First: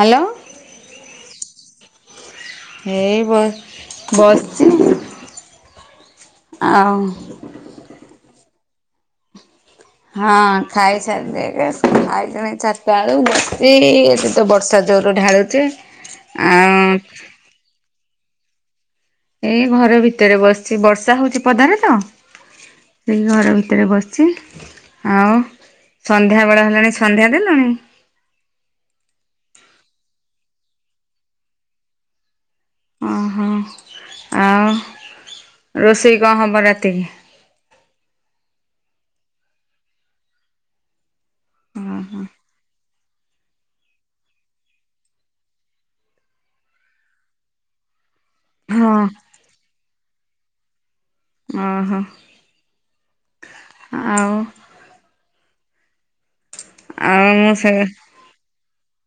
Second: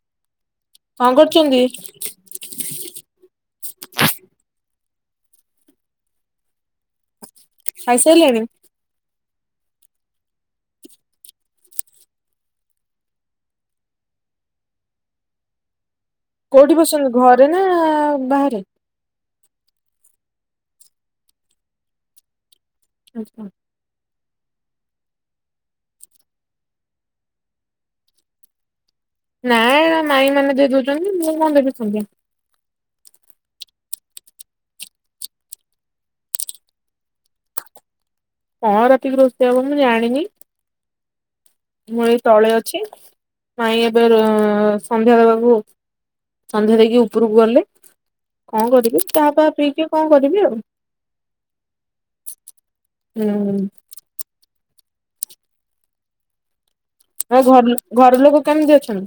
Hello. କଣ କରୁଛନ୍ତି? ହେ ବ ବସିଛି ଆଉ। ଖାଇସାଇଲେଣି? ହଁ ଖାଇସାରିଲିଣି ଖାଇଲିଣି ଚାରିଟା ବେଳୁ ବସିଛି ଏଠିତ ବର୍ଷା ଜୋରୁ ଢାଳୁଚି। କୋଉଠି ବସିଚନ୍ତି ଘରେ ନା ବାହାରେ? ଏଇ ଘର ଭିତରେ ବସିଚି ବର୍ଷା ହଉଛି ପଦାରେ ତ। ସେଇ ଘର ଭିତରେ ବସିଚି। ଆଉ ସନ୍ଧ୍ୟାବେଳ ହେଲାଣି ସନ୍ଧ୍ୟା ଦେଲଣି? ନାଇଁ ବା ମାଇଁ ମାନେ ଦେଇ ଦଉଚନ୍ତି, ମୁଁ କଣ ଦେବି ସନ୍ଧ୍ୟା? ଓହୋ, ଆଉ ରୋଷେଇ କଣ ହବ ରାତିକି? କଣ ରାତିକି ରୋଷେଇ ହବ, ମୁଁ ଜାଣିନି? ମୁଁ ଏଇ ତଳେ ଅଛି। ମାଇଁ ଏବେ ସନ୍ଧ୍ୟା ଦେବାକୁ ସନ୍ଧ୍ୟା ଦେଇକି ଉପୁରକୁ ଗଲେ। ହଁ ଓହୋ। ହୁଁ। ଆଉ ଆଉ ମୁଁ ସେ ଘର-ଘର ଲୋକ କେମିତି ଅଛନ୍ତି?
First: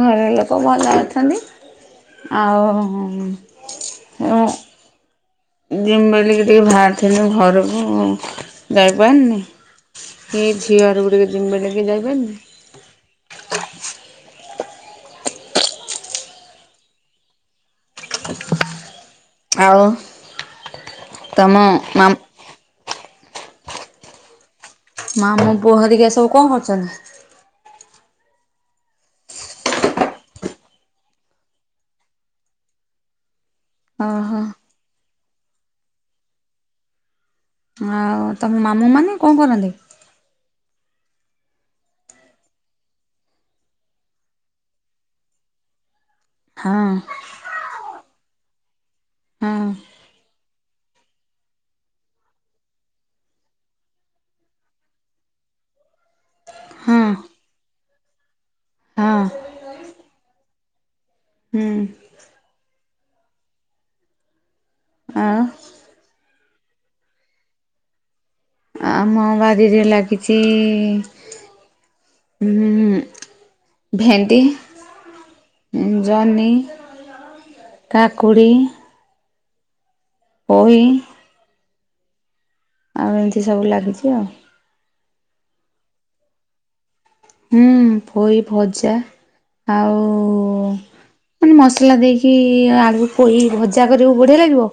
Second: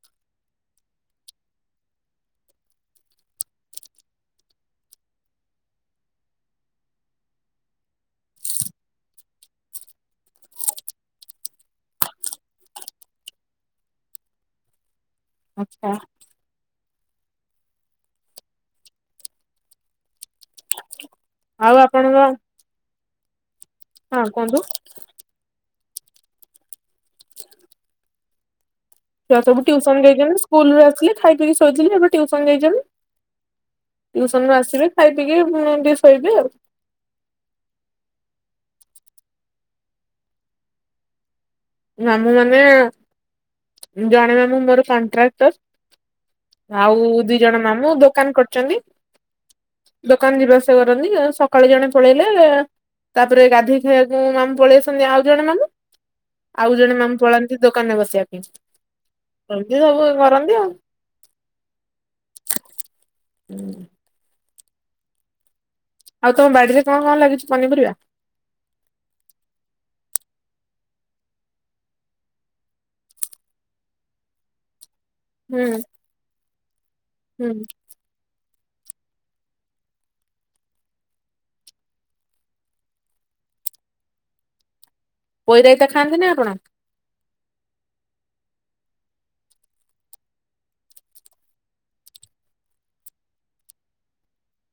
ଘର ଲୋକ ଭଲ ଅଛନ୍ତି। ଆଉ ଜିମି ବିଲିକି ଟିକେ ବାହାରଥିନି ଘରକୁ ଯାଇପାରିନି। ଏଇ ଝିଅଘରକୁ ଟିକେ ଜିମି ବୋଲିକି ଯାଇପାଇଲିନି। ଆଚ୍ଛା। ଆଉ ତମ ଆଉ ଆପଣଙ୍କ ମାମ୍ ହଁ କୁହନ୍ତୁ। ମାମୁଁ ପୁଅ ହେରିକା ସବୁ କଣ କରୁଛନ୍ତି? ଛୁଆ ସବୁ ଟିଉସନ୍ ଯାଇଚନ୍ତି। ସ୍କୁଲରୁ ଆସିଲେ, ଖାଇ ପିଇ କି ଶୋଇଥିଲେ। ଏବେ ଟିଉସନ୍ ଯାଇଛନ୍ତି। ଓହୋ ଟ୍ୟୁସନରୁ ଆସିବେ ଖାଇ ପିଇକି ପୁଣି ଟିକେ ଶୋଇବେ ଆଉ। ଆଉ ତମ ମାମୁଁ ମାନେ କଣ କରନ୍ତି? ମାମଁ ମାନେ, ଜଣେ ମାମୁଁ ମୋର କଣ୍ଟ୍ରାକ୍ଟର, ହଁ ଆଉ ଦି ଜଣ ମାମୁଁ ଦୋକାନ କରିଚନ୍ତି। ହଁ ଦୋକାନ ଯିବା [unintelligible] କରନ୍ତି। ସକାଳୁ ଜଣେ ପଳେଇଲେ। ତା ପରେ ଗାଧୋଇ ଖାଇବାକୁ ମାମୁଁ ପଳେଇ ଆସନ୍ତି, ଆଉ ଜଣେ ମାମୁଁ। ଆଉ ଜଣେ ହଁ ମାମୁଁ ପଳାନ୍ତି ଦୋକାନରେ ବସିବା ପାଇଁ। ହଁ ଏମିତି ସବୁ କରନ୍ତି ଆଉ। [inaudible] ହୁଁ ଆଉ। ଆଉ ତମ ବାଡିରେ କଣ କଣ ଲାଗିଛି ପନିପରିବା? ଆମ ବାରିରେ ଲାଗିଛି ଉଁ ଭେଣ୍ଡି, ହୁଁ। ଜହ୍ନି ହୁଁ। କାକୁଡ଼ି ପୋଇ ଆଉ ଏମିତି ସବୁ ଲାଗିଛି ଆଉ। ପୋଇ ରାଇତା ଖାଆନ୍ତି ନା ଆପଣ? ହୁଁ, ପୋଇ ଭଜା ଆଉ ମସଲା ଦେଇକି ଆଳୁ ପୋଇ ଭଜା କରିବାକୁ ବଢିଆ ଲାଗିବ।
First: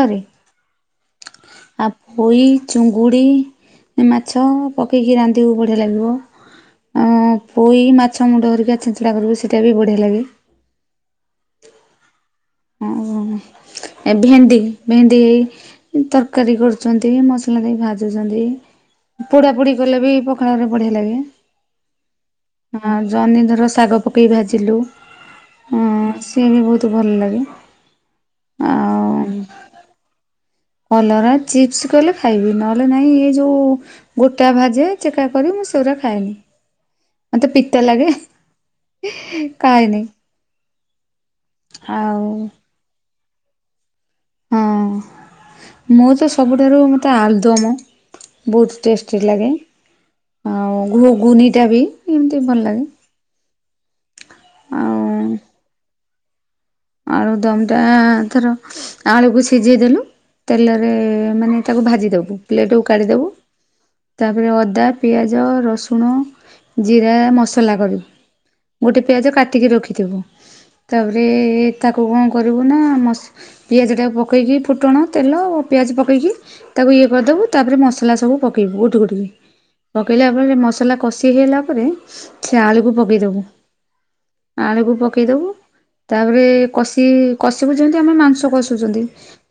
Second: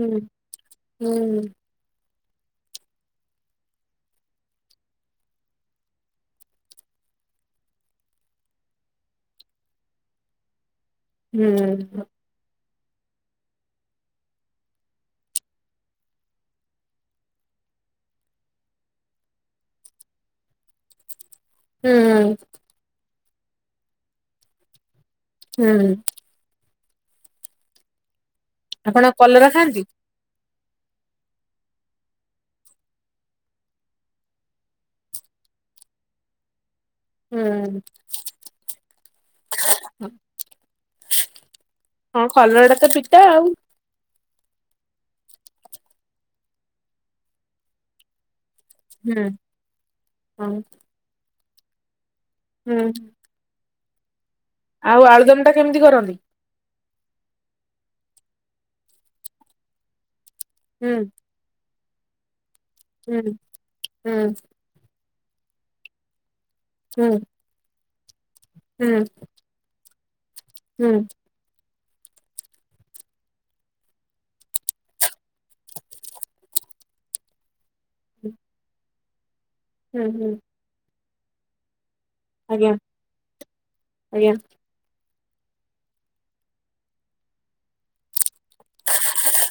ହୁଁ ହୁଁ। ଆଉ ପୋଇ, ଚୁଙ୍ଗୁଡ଼ି, ମାଛ ପକେଇକି ରାନ୍ଧିବାକୁ ବଢ଼ିଆ ଲାଗିବ। ଆଁ ପୋଇ ମାଛ ମୁଣ୍ଡ ଧରିକା ଛିଞ୍ଚିଡ଼ା କରିବୁ ସେଇଟା ବି ବଢ଼ିଆ ଲାଗେ। ହୁଁଁ। ଓ ଏ ଭେଣ୍ଡି ଭେଣ୍ଡି ଏଇ ତରକାରୀ କରୁଛନ୍ତି ମସଲା ଦେଇ ଭାଜୁଛନ୍ତି। ପୋଡାପୋଡି କଲେ ବି ପଖାଳରେ ବଢିଆ ଲାଗେ। ହୁଁ। ହଁ ଜନ୍ନି ଧର ଶାଗ ପକେଇ ଭାଜିଲୁ ହୁଁ। ହଁ ସିଏ ବି ବହୁତ ଭଲ ଲାଗେ। ଆପଣ ଆଉ କଲରା ଖାଆନ୍ତି? କଲରା ଚିପ୍ସ କଲେ ଖାଇବି ନହେଲେ ନାହିଁ ଏ ଯଉ ଗୋଟା ଭାଜେ ଚେକା କରି ମୁଁ ସେଗୁରା ଖାଏନି। ମତେ ହୁଁ ପିତା ଲାଗେ ଖାଏନି ହଁ ଆଉ କଲରା ଟା ତ ପିତା ଆଉ। ହଁ ମୁଁ ତ ସବୁଠାରୁ ମୋତେ ଆଳୁଦମ ବହୁତ ଟେଷ୍ଟି ହୁଁ ଲାଗେ ହଁ ଆଉ ଘୁଗୁନିଟା ବି ଏମିତି ଭଲ ହୁଁ। ଲାଗେ। ଆଉ ଆଳୁଦମ ଟା କେମିତି କରନ୍ତି? ଆଳୁଦମଟା ଥର ଆଳୁକୁ ସିଝେଇ ଦେଲୁ ତେଲରେ ହୁଁ ମାନେ ତାକୁ ଭାଜି ଦେବୁ ପ୍ଲେଟ୍କୁ କାଢ଼ି ଦେବୁ ହୁଁ ହୁଁ ତାପରେ ଅଦା ପିଆଜ ରସୁଣ ଜିରା ହୁଁ ମସଲା କରି ହୁଁ ଗୋଟେ ପିଆଜ କାଟିକି ରଖିଥିବୁ ହୁଁ ତାପରେ ତାକୁ କଣ କରିବୁ ନା ମ ପିଆଜଟାକୁ ପକେଇକି ଫୁଟଣ ତେଲ ପିଆଜ ପକେଇକି ତାକୁ ଇଏ କରିଦବୁ ତାପରେ ମସଲା ହୁଁ ସବୁ ପକେଇବୁ ଗୋଟି ଗୋଟିକି। ହୁଁ ପକେଇଲା ହୁଁ ପରେ ମସଲା କଷି ହେଲା ପରେ ସେ ଆଜ୍ଞା ଆଳୁକୁ ପକେଇଦବୁ। ଆଜ୍ଞା ଆଳୁକୁ ପକେଇଦବୁ ତାପରେ କଷି କଷିିବୁ ଯେମିତି ଆମେ ମାଂସ କଷୁଛନ୍ତି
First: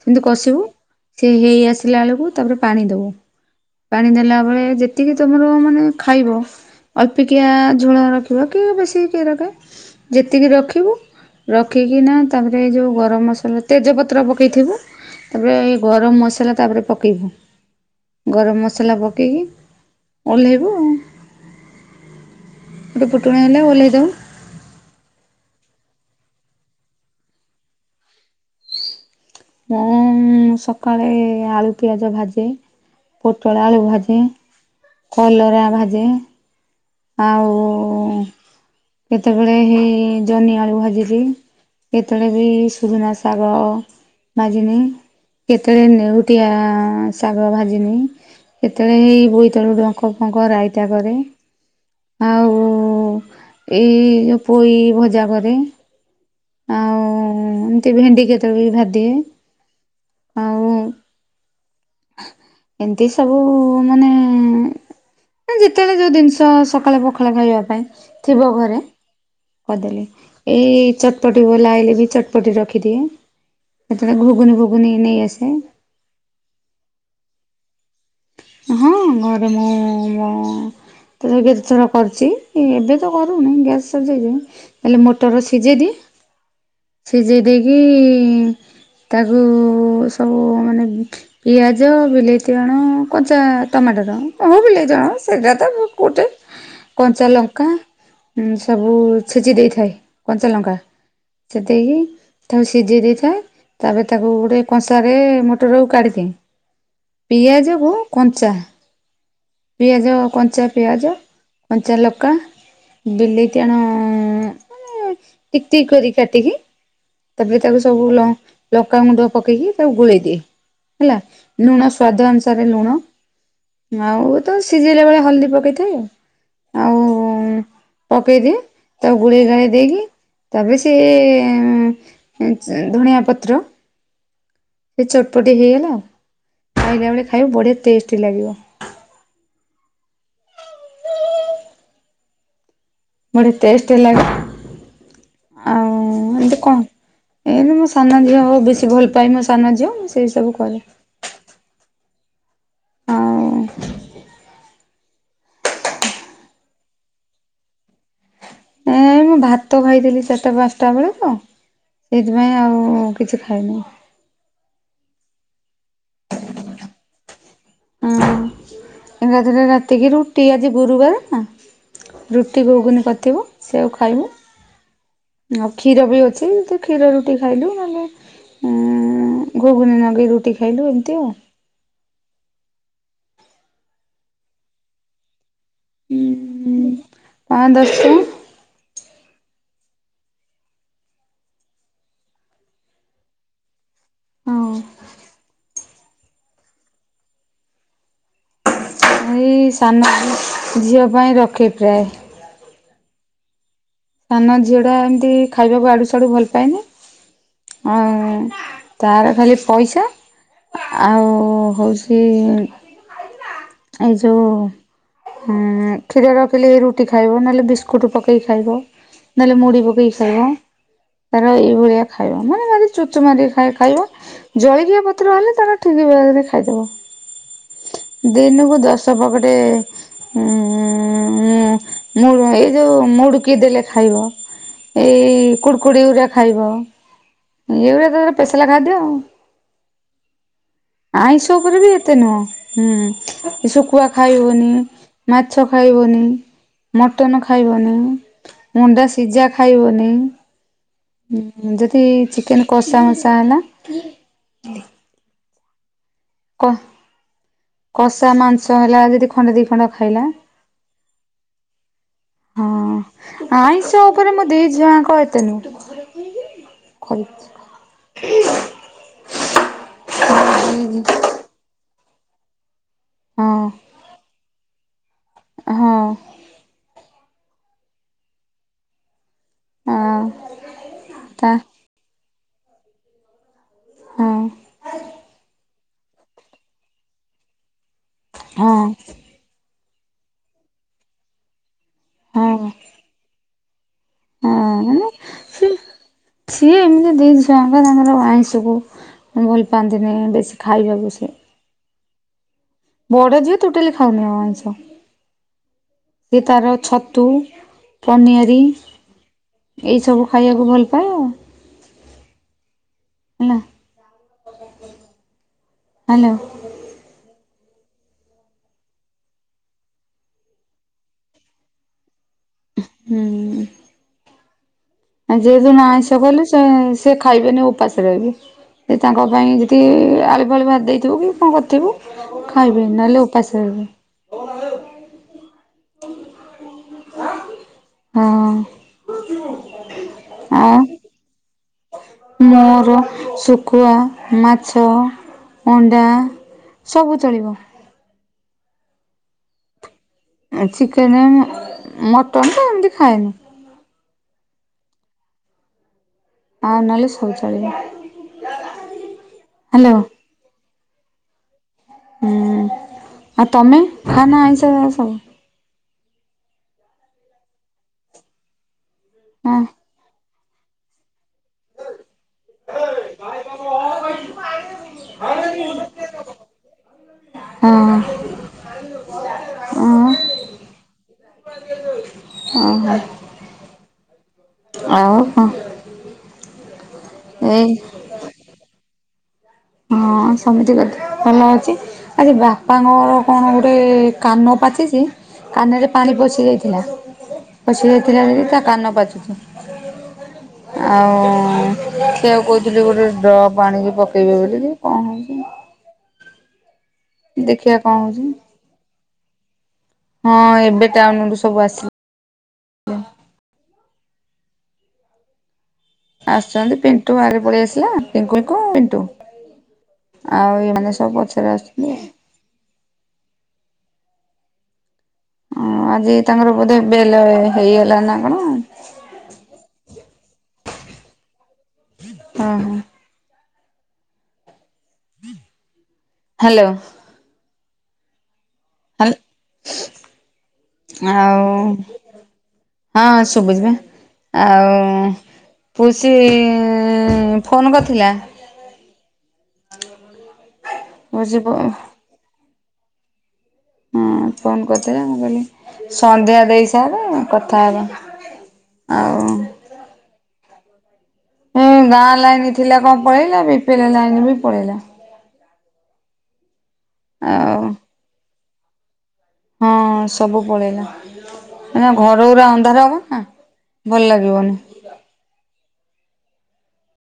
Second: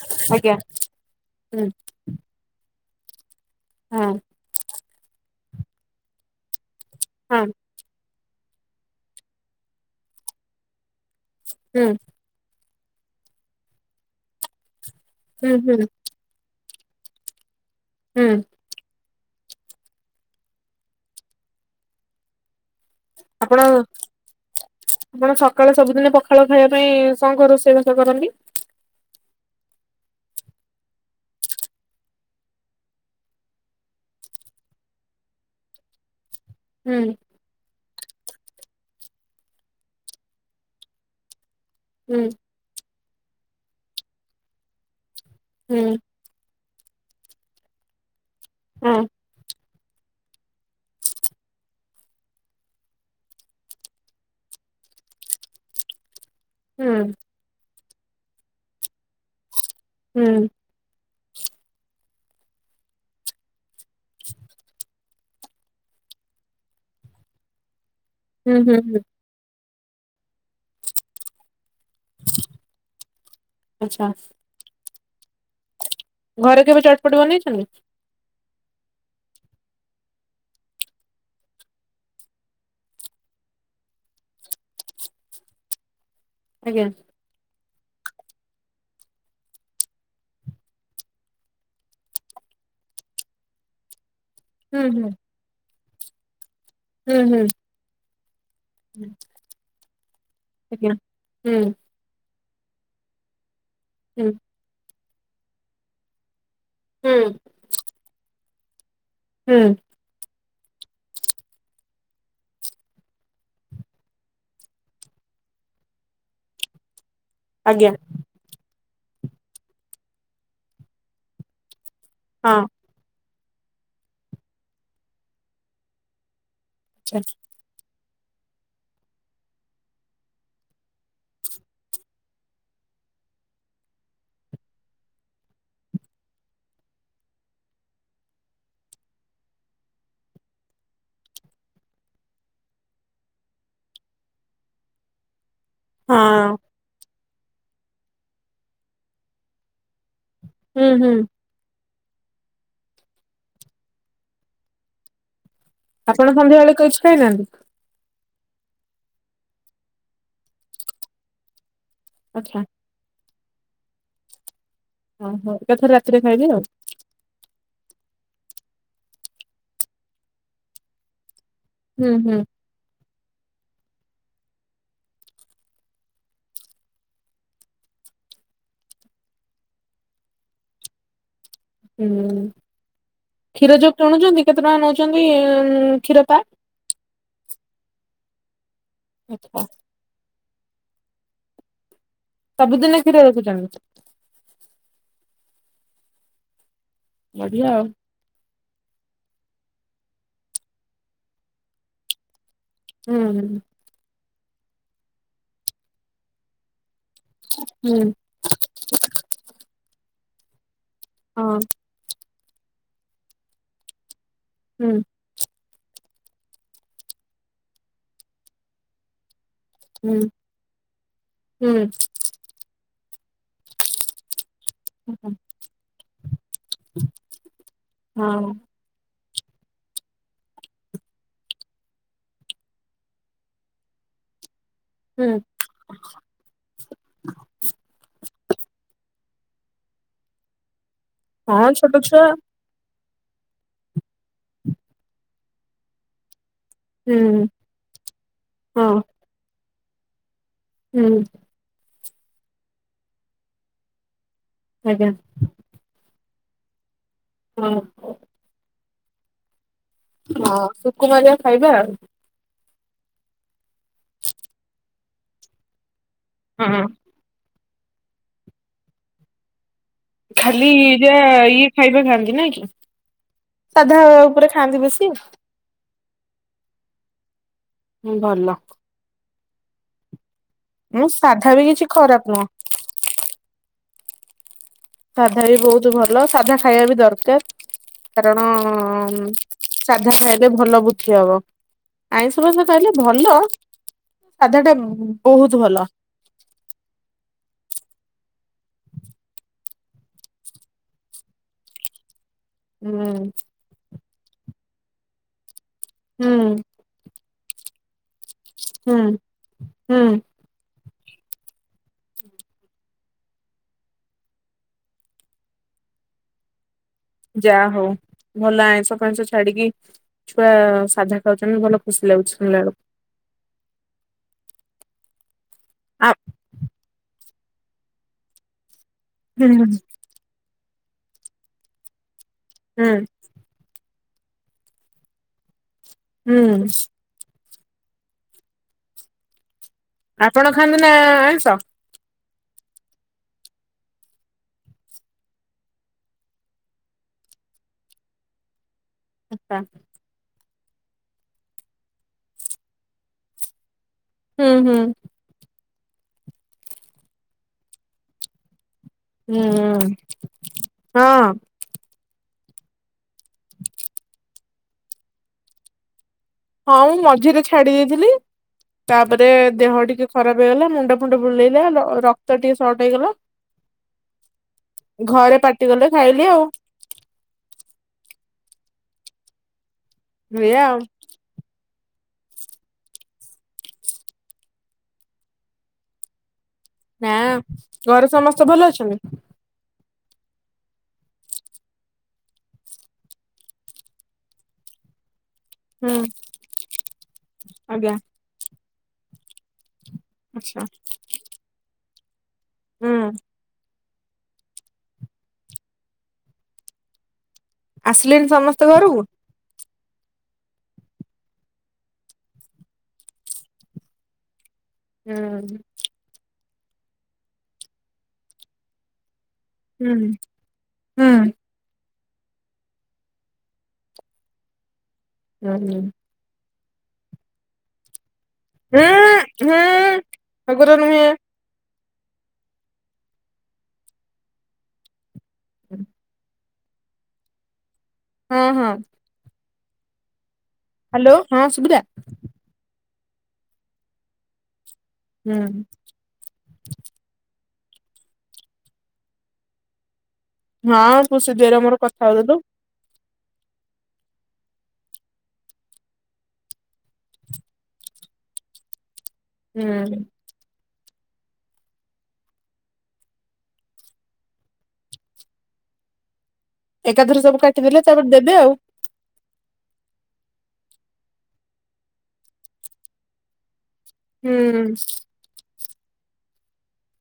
ସେମିତି ଆଜ୍ଞା କଷିବୁ ସେ ହେଇ ହୁଁ ଆସିଲା ବେଳକୁ ତାପରେ ପାଣି ଦେବୁ ପାଣି ହଁ ଦେଲାବେଳେ ଯେ ତିକି ତମର ମାନେ ଖାଇବ ହଁ ଅଳ୍ପିକିଆ ଝୋଳ ରଖ ରଖିକି ବେଶୀ କିଏ ରଖେ ଯେତିକି ରଖିବୁ ରଖି ହୁଁ ନା ତାପରେ ଏଇ ଯୋଉ ଗରମ ମସଲା ତେଜ ପତ୍ର ପକେଇଥିବୁ ହୁଁ ତାପରେ ଏଇ ହୁଁ ଗରମ ମସଲା ତାପରେ ପକେଇବୁ। ହୁଁ ଗରମ ମସଲା ପକେଇକି ଓହ୍ଲେଇବୁ ଆଉ। ଏବେ ଫୁଟୁଣା ଆପଣ ହେଲେ ଓଲ୍ହେଇ ଦେବୁ। ଆପଣ ସକାଳେ ସବୁଦିନ ପଖାଳ ଖାଇବା ପାଇଁ କଣ କଣ ରୋଷେଇବାସ କରନ୍ତି? ମୁଁ ସକାଳେ ଆଳୁ ପିଆଜ ଭାଜେ। ପୋଟଳ ଆଳୁ ଭାଜେ, କଲରା ଭାଜେ। ହୁଁ। ଆଉ କେତେବେଳେ ହେଇ ଜହ୍ନିଆଳୁ ଭାଜିଦିଏ। ହୁଁ କେତେବେଳେ ବି ସୁଜନା ଶାଗ ଭାଜିନିଏ ହୁଁ କେତେବେଳେ ନେଉ ଟିଆ ଶାଗ ଭାଜିନିଏ ହଁ କେତେବେଳେ ହେଇ ବୋଇତାଳୁ ଡ଼ଙ୍କ ଡୁଙ୍କ ରାଇତା କରେ। ଆଉ ଏଇ ଯୋଉ ପୋଇ ଭଜା କରେ। ହୁଁ। ହ ଏମତି ଭେଣ୍ଡି କେତେବେଳେ ବି ଭାଜି ଦିଏ ହୁଁ ଆଉ ଏମିତି ସବୁ ମାନେ ଯେତେବେଳେ ଯୋଉ ଜିନିଷ ସକାଳେ ପଖାଳ ଖାଇବା ପାଇଁ ଥିବ ହୁଁ ହୁଁ ଘରେ। ହୁଁ କର୍ ଦେଲେ ଏଇ ଚଟପଟି ଗ ଲାଇଲେ ବି ଚଟପଟି ରଖିଦିଏ। ଆଚ୍ଛା ସେତ ଘୁଗୁନି ଫୁଗୁନି ନେଇ ଆସେ। ଘରେ କେବେ ଚଟପଟି ବନେଇଛନ୍ତି? ହଁ ଘରେ ମୁଁ ମୋ ତ ବିରି ଚାଉଳ କରୁଛି। ଏବେ ତ କରୁନି ଗ୍ୟାସ୍ ସରି ଜାଇଛି। ତାଲେ ମଟର ସିଝେଇଦିଏ ଆଜ୍ଞା। ସିଝେଇ ଦେଇକି ତାକୁ ସବୁ ମାନେ ପିଆଜ ବିଲେଇତି ଆଣ। କଞ୍ଚା ଟମାଟର ହଁ ହୁଁ ବିଲେଇ ହୁଁ ଚାଉଳ ସେଟା ତ କୋଟେ। ହୁଁ କଞ୍ଚା ହୁଁ ଲଙ୍କା ସବୁ ଛେଚି ଦେଇଥାଏ କଞ୍ଚା ଲଙ୍କା। ଆଜ୍ଞା ହୁଁ ଛେଦେଇକି ତାକୁ ସିଝେଇ ଦେଇଥାଏ। ତାପରେ ତାକୁ ହୁଁ ଗୋଟେ କଂସାରେ ମଟରକୁ କାଢି଼ଦିଏ। ହୁଁ ପିଆଜକୁ କଞ୍ଚା ହୁଁ। ପିଆଜ କଞ୍ଚା ପିଆଜ କଞ୍ଚା ଲଙ୍କା। ବିଲେଇତି ଆଣ ମାନେ ଟିକ୍ ଟିକ୍ କରିକି କାଟିକି ତାପରେ ତାକୁ ଆଜ୍ଞା ସବୁ ଲଙ୍କା ଗୁଣ୍ଡ ପକେଇକି ତାକୁ ଗୋଳେଇ ଦିଏ ହେଲା। ନୁଣ ସ୍ଵାଦ ହଁ ଅନୁସାରେ ଲୁଣ। ଆଉ ତ ସିଝେଇଲା ବେଳେ ହଳଦୀ ପକେଇଥାଏ ଆଉ। ଆଉ ଆଚଛା। ହ ପକେଇଦିଏ ତାକୁ ଗୁଳେଇ ଗାଳି ଦେଇକି ତାପରେ ସେ ଧଣିଆ ପତ୍ର ସେ ଚଟପଟି ହେଇଗଲା ଆଉ ଖାଇଲା ବଳେ ଖାଇବ ବଢି଼ଆ ଟେଷ୍ଟି ଲାଗିବ। ବଢି଼ ଟେଷ୍ଟ ଲାଗେ। ଆଉ ଏନ୍ତି ହଁ କଣ? ଏନ୍ତି ମୋ ସାନ ଝିଅ ହଉ ବେଶୀ ଭଲ ପାଏ ମୋ ସାନ ଝିଅ ମୁଁ ସେଇ ସବୁ କରେ। ହୁଁ ହୁଁ ଆଉ ଆପଣ ସନ୍ଧ୍ୟାବେଳେ କଛି ଖାଇନାହାନ୍ତି? ନାଇଁ ମୁଁ ଭାତ ଖାଇଥିଲି ଚାରିଟା ପାଞ୍ଚଟା ବେଳେ ତ। ଆଚ୍ଛା ସେଇଥିପାଇଁ ଆଉ କିଛି ଖାଇନି ଓହୋ ଏକାଥରେ ରାତିରେ ଖାଇବି ଆଉ। [inaudible] ହଁ ରାତିରେ ରାତିକି ରୁଟି ଆଜି ଗୁରୁବାର ନା। ହୁଁ ହୁଁ। ରୁଟି ଗୁଗୁନି କରିଥିବୁ ସେଆଉ ଖାଇବୁ। ଆଉ କ୍ଷୀର ବି ଅଛି। ଏମତି କ୍ଷୀର ରୁଟି ଖାଇଲୁ ନହେଲେ ହୁଁ ଗୁଗୁନି ନଗେଇ ରୁଟି ଖାଇଲୁ ଏମିତି ଆଉ। ହୁଁ କ୍ଷୀର ଯୋଉ କିଣୁଛନ୍ତି କେତେ ଟଙ୍କା ନେଉଛନ୍ତି? ଉଁ କ୍ଷୀର ପା? ପାଞ୍ଚ ଦଶ ଟଆଁ। ଆଚ୍ଛା। ସବୁଦିନ କ୍ଷୀର ରୁକୁଛନ୍ତି। ହଉଁ ବଢ଼ିଆ ଆଉ। ଏଇ ସାନ ଝିଅ ପାଇଁ ରଖେ ପ୍ରାୟ। ହୁଁ ହୁଁ। ସାନ ଝିଅଟା ଏମିତି ଖାଇବାକୁ ଆଡ଼ୁ ସାଡ଼ୁ ଭଲ ପାଏନି। ହୁଁ। ଆଁ ତାର ଖାଲି ପଇସା ଆଉ ହଁ। ହଉଛି ଏଇ ଯୋଉ ହୁଁ ହୁଁ କ୍ଷୀର ରଖିଲେ ରୁଟି ଖାଇବ ନହେଲେ ବିସ୍କୁଟ ପକେଇକି ଖାଇବ। ନହେଲେ ମୁଢ଼ି ପକେଇ ହୁଁ। ଖାଇବ। ତାର ହୁଁ ଏଇଭଳିଆ ଖାଇବା। ମନେ ମାରି ଚୁଚୁ ମାରିଆ ଖାଇ ଖାଇବ। ଜଳି ଜଳଖିଆ ପତ୍ର ହେଲେ ତାର ଠିକ୍ ଭାବରେ ଖାଇଦବ। ହଁ ଦିନକୁ ଦଶ୍ ଦବ ଗୋଟେ ଉଁ ମୁଡୁ ଏଇ ଯୋଉ ମୁଡୁକି ଦେଲେ ଖାଇବ ହୁଁ ଏଇ କୁରୁକୁଡି ଉରା ଖାଇବ ଏଉରା ତାର ସ୍ପେସିଆଲ ଖାଦ୍ୟ ଆଉ। ଆଇଁଷ ହଁ ଉପରେ ବି ଛୋଟ ଏତେ ଛୁଆ ନୁହଁ। ହୁଁ ଶୁଖୁଆ ଖାଇବନି ମାଛ ଖାଇବନି। ହୁଁ ମଟନ୍ ଖାଇବନି ଅଣ୍ଡା ସିଝା ଖାଇବନି। ଏ ଉଁ ଯଦି ଚିକେନ୍ କଷା ମସା ହେଲା। ଆଜ୍ଞା କହ ହଁ କଷା ମାଂସ ହେଲା ଯଦି ଖଣ୍ଡ ଦି ଖଣ୍ଡ ଖାଇଲା। ହଁ ଶକୁମାରିଆ ଖାଇବା। ହଁ ଆଇଁଷ ଉପରେ ମୋ ଦେଇ ଝିଅଙ୍କ ଏତେ ନୁହେଁ। ହଁ [unintelligible] ଖାଲି ଯା ଇଏ ଖାଇବା ଖାଆନ୍ତି ନାଇଁ କି। ହଁ। ସାଧା ଉପରେ ଖାଆନ୍ତି ବେଶୀ। ହଁ ହୁଁ ଭଲ। ହଁ ମୁଁ ସାଧା ବି କିଛି ଖରାପ ନୁହଁ। ହଁ ସାଧା ବି ବହୁତ ଭଲ ସାଧା ଖାଇବା ବି ଦରକାର। କାରଣ ହଁ ସାଧା ଖାଇଲେ ଭଲ ବୁଦ୍ଧି ହବ। ହଁ ଆଇଁଷ ଫାଇସ ହଁ ଖାଇଲେ ଭଲ। ସାଧାଟା ବହୁତ ମାନେ ଭଲ। ସିଏ ଏମିତି ଦେଇଛି ତାଙ୍କ ତାଙ୍କର ଆଇଁଶକୁ। ଭଲ ପାଆନ୍ତିନି ବେଶୀ ଖାଇବାକୁ ସେ। ହୁଁ ବଡ଼ ଝିଅ ଟୋଟାଲି ଖାଉନି ଆଉ ଆଇଁଷ। ସେ ହୁଁ ତାର ଛତୁ ପନିଆରି ହୁଁ ଏଇ ହୁଁ ସବୁ ଖାଇବାକୁ ଭଲ ପାଏ ଆଉ ହେଲା। ହାଲୋ। ଯାହା ହଉ ଭଲ ଆଇଁଷ ଫାଇଁଷ ଛାଡ଼ି କି ଛୁଆ ସାଧା ଖାଉଚନ୍ତି ଭଲ ଖୁସି ଲାଗୁଚି ଶୁଣିଲା ବେଳକୁ। ହୁଁ ଏ ଯେ ଦିନ ଆ ଆଇଁଷ କଲେ ସେ ସେ ଖାଇବେନି ଉପାସ ରହିବେ। ସେ ତାଙ୍କ ହୁଁ ପାଇଁ ଯଦି ଆଳୁ ଫାଳୁ ଭାଜି ଦେଇଥିବୁ କି କଣ କରିଥିବୁ ଖାଇବେ। ହୁଁ ନହେଲେ ଉ [unintelligible] ହୁଁ। ହଁ। ଆପଣ ଖାଆନ୍ତି ଆଉ ନା ଆଇଁଷ? ମୋର ଶୁଖୁଆ ମାଛ ଅଣ୍ଡା ସବୁ ଚଳିବ। ଆଚ୍ଛା। ଚିକେନ୍ ମଟନ୍ ତ ଏମିତି ଖାଏନି। ହୁଁ ହୁଁ। ଆଉ ନଲେ ସବୁ ଚଳିବ। ହୁଁ ହ୍ୟାଲୋ ହଁ। ହୁଁ ଆଉ ତମେ ଖା ନା ଆଇଁଷ ସବୁ? ହଁ ମୁଁ ମଝିରେ ଛାଡି ଦେଇଥିଲି ତାପରେ ହଁ ଦେହ ଟିକେ ଖରାପ ହେଇଗଲା ମୁଣ୍ଡ ଫୁଣ୍ଡ ବୁଲେଇଲା ର କ୍ତ ଟିକେ ସର୍ଟ ହେଇଗଲା ଘରେ ପାଟି କଲେ ଖାଇଲି ଆଉ। ହଁ। ଉଁ। ଏଇଆ ଆଉ। [inaudible] ଓ ହୋ। ଆଉ କଣ? ନାଁ ଏଇ ଘରେ ସମସ୍ତେ ଭଲ ଅଛନ୍ତି? ହଁ ସମତିଙ୍କ ଦେହ ଭଲ ଅଛି। ଆଜି ବାପାଙ୍କର କଣ ଗୁଟେ କାନ ପାଚିଚି କାନେରେ ହୁଁ ପାଣି ପଶି ଯାଇଥିଲା ପଶି ଆଜ୍ଞା ଯାଇଥିଲା ଯଦି ତା କାନ ପାଚୁଚି। ଆଚ୍ଛା ଆଉ ସେୟାକୁ କୋଉଥିଲି ଗୋଟେ ହୁଁ ଡ୍ରପ ଆଣିକି ପକେଇବେ ବୋଲିକି। କଣ ହୋଉଚି। ଦେଖିବା କଣ ହଉଛି ଆସିଲେଣି ସମସ୍ତେ ଘରକୁ? ହଁ ଏବେ ଟାଉନ ରୁ ସବୁ ଆସିଲେ। ହୁଁ। ଆସୁଚନ୍ତି ପିଣ୍ଟୁ ବାରେ ପଳେଇ ଆସିଲା [unintelligible] ହୁଁ ଆଉ ଏମାନେ ହୁଁ ସବୁ ପଛରେ ଆସୁଚନ୍ତି ଆଉ। ହୁଁ ହଁ ହୁଁ ଆଜି ତାଙ୍କର ବୋଧେ ବେଲ ହେଇଗଲା ନା କଣ। ଉଁ ହୁଁ ହେଗୁରା ନୁହେଁ। ଓ ହୋ। [unintelligible] ହାଲୋ। ହଁ ହଁ। [unintelligible] ହ୍ୟାଲୋ ହଁ ଆଉ ଶୁଭିଲା? ହଁ ଶୁବୁଚି ପା ଆଉ ହୁଁ। ପୁସିି ଫୋନ୍ କରିଥିଲା। ହଁ ପୁସି ଦେଇର ପୁଷି ମୋର କଥା ହୋଉଥୁଲୁ। ହଁ ଫୋନ କରିଥିଲା ମୁଁ କହିଲି ସନ୍ଧ୍ୟା ଦେଇସାରେ କଥା ହେବା। ଆଉ ହୁଁ। ହୁଁ ଗାଁ ଲାଇନ ଥିଲା କଣ ପଳେଇଲା। ବିପିଲ ଲାଇନ ବି ପଳେଇଲା। ଏକାଥରେ ସବୁ ଆଉ କାଟିଦେଲେ ତାପରେ ଦେବେ ଆଉ। ହଁ ସବୁ ପଳେଇଲା ଏଇନା ଘର ଉରା ଅନ୍ଧାର ହବ ନା? ଭଲ ଲାଗିବନି। ହୁଁ।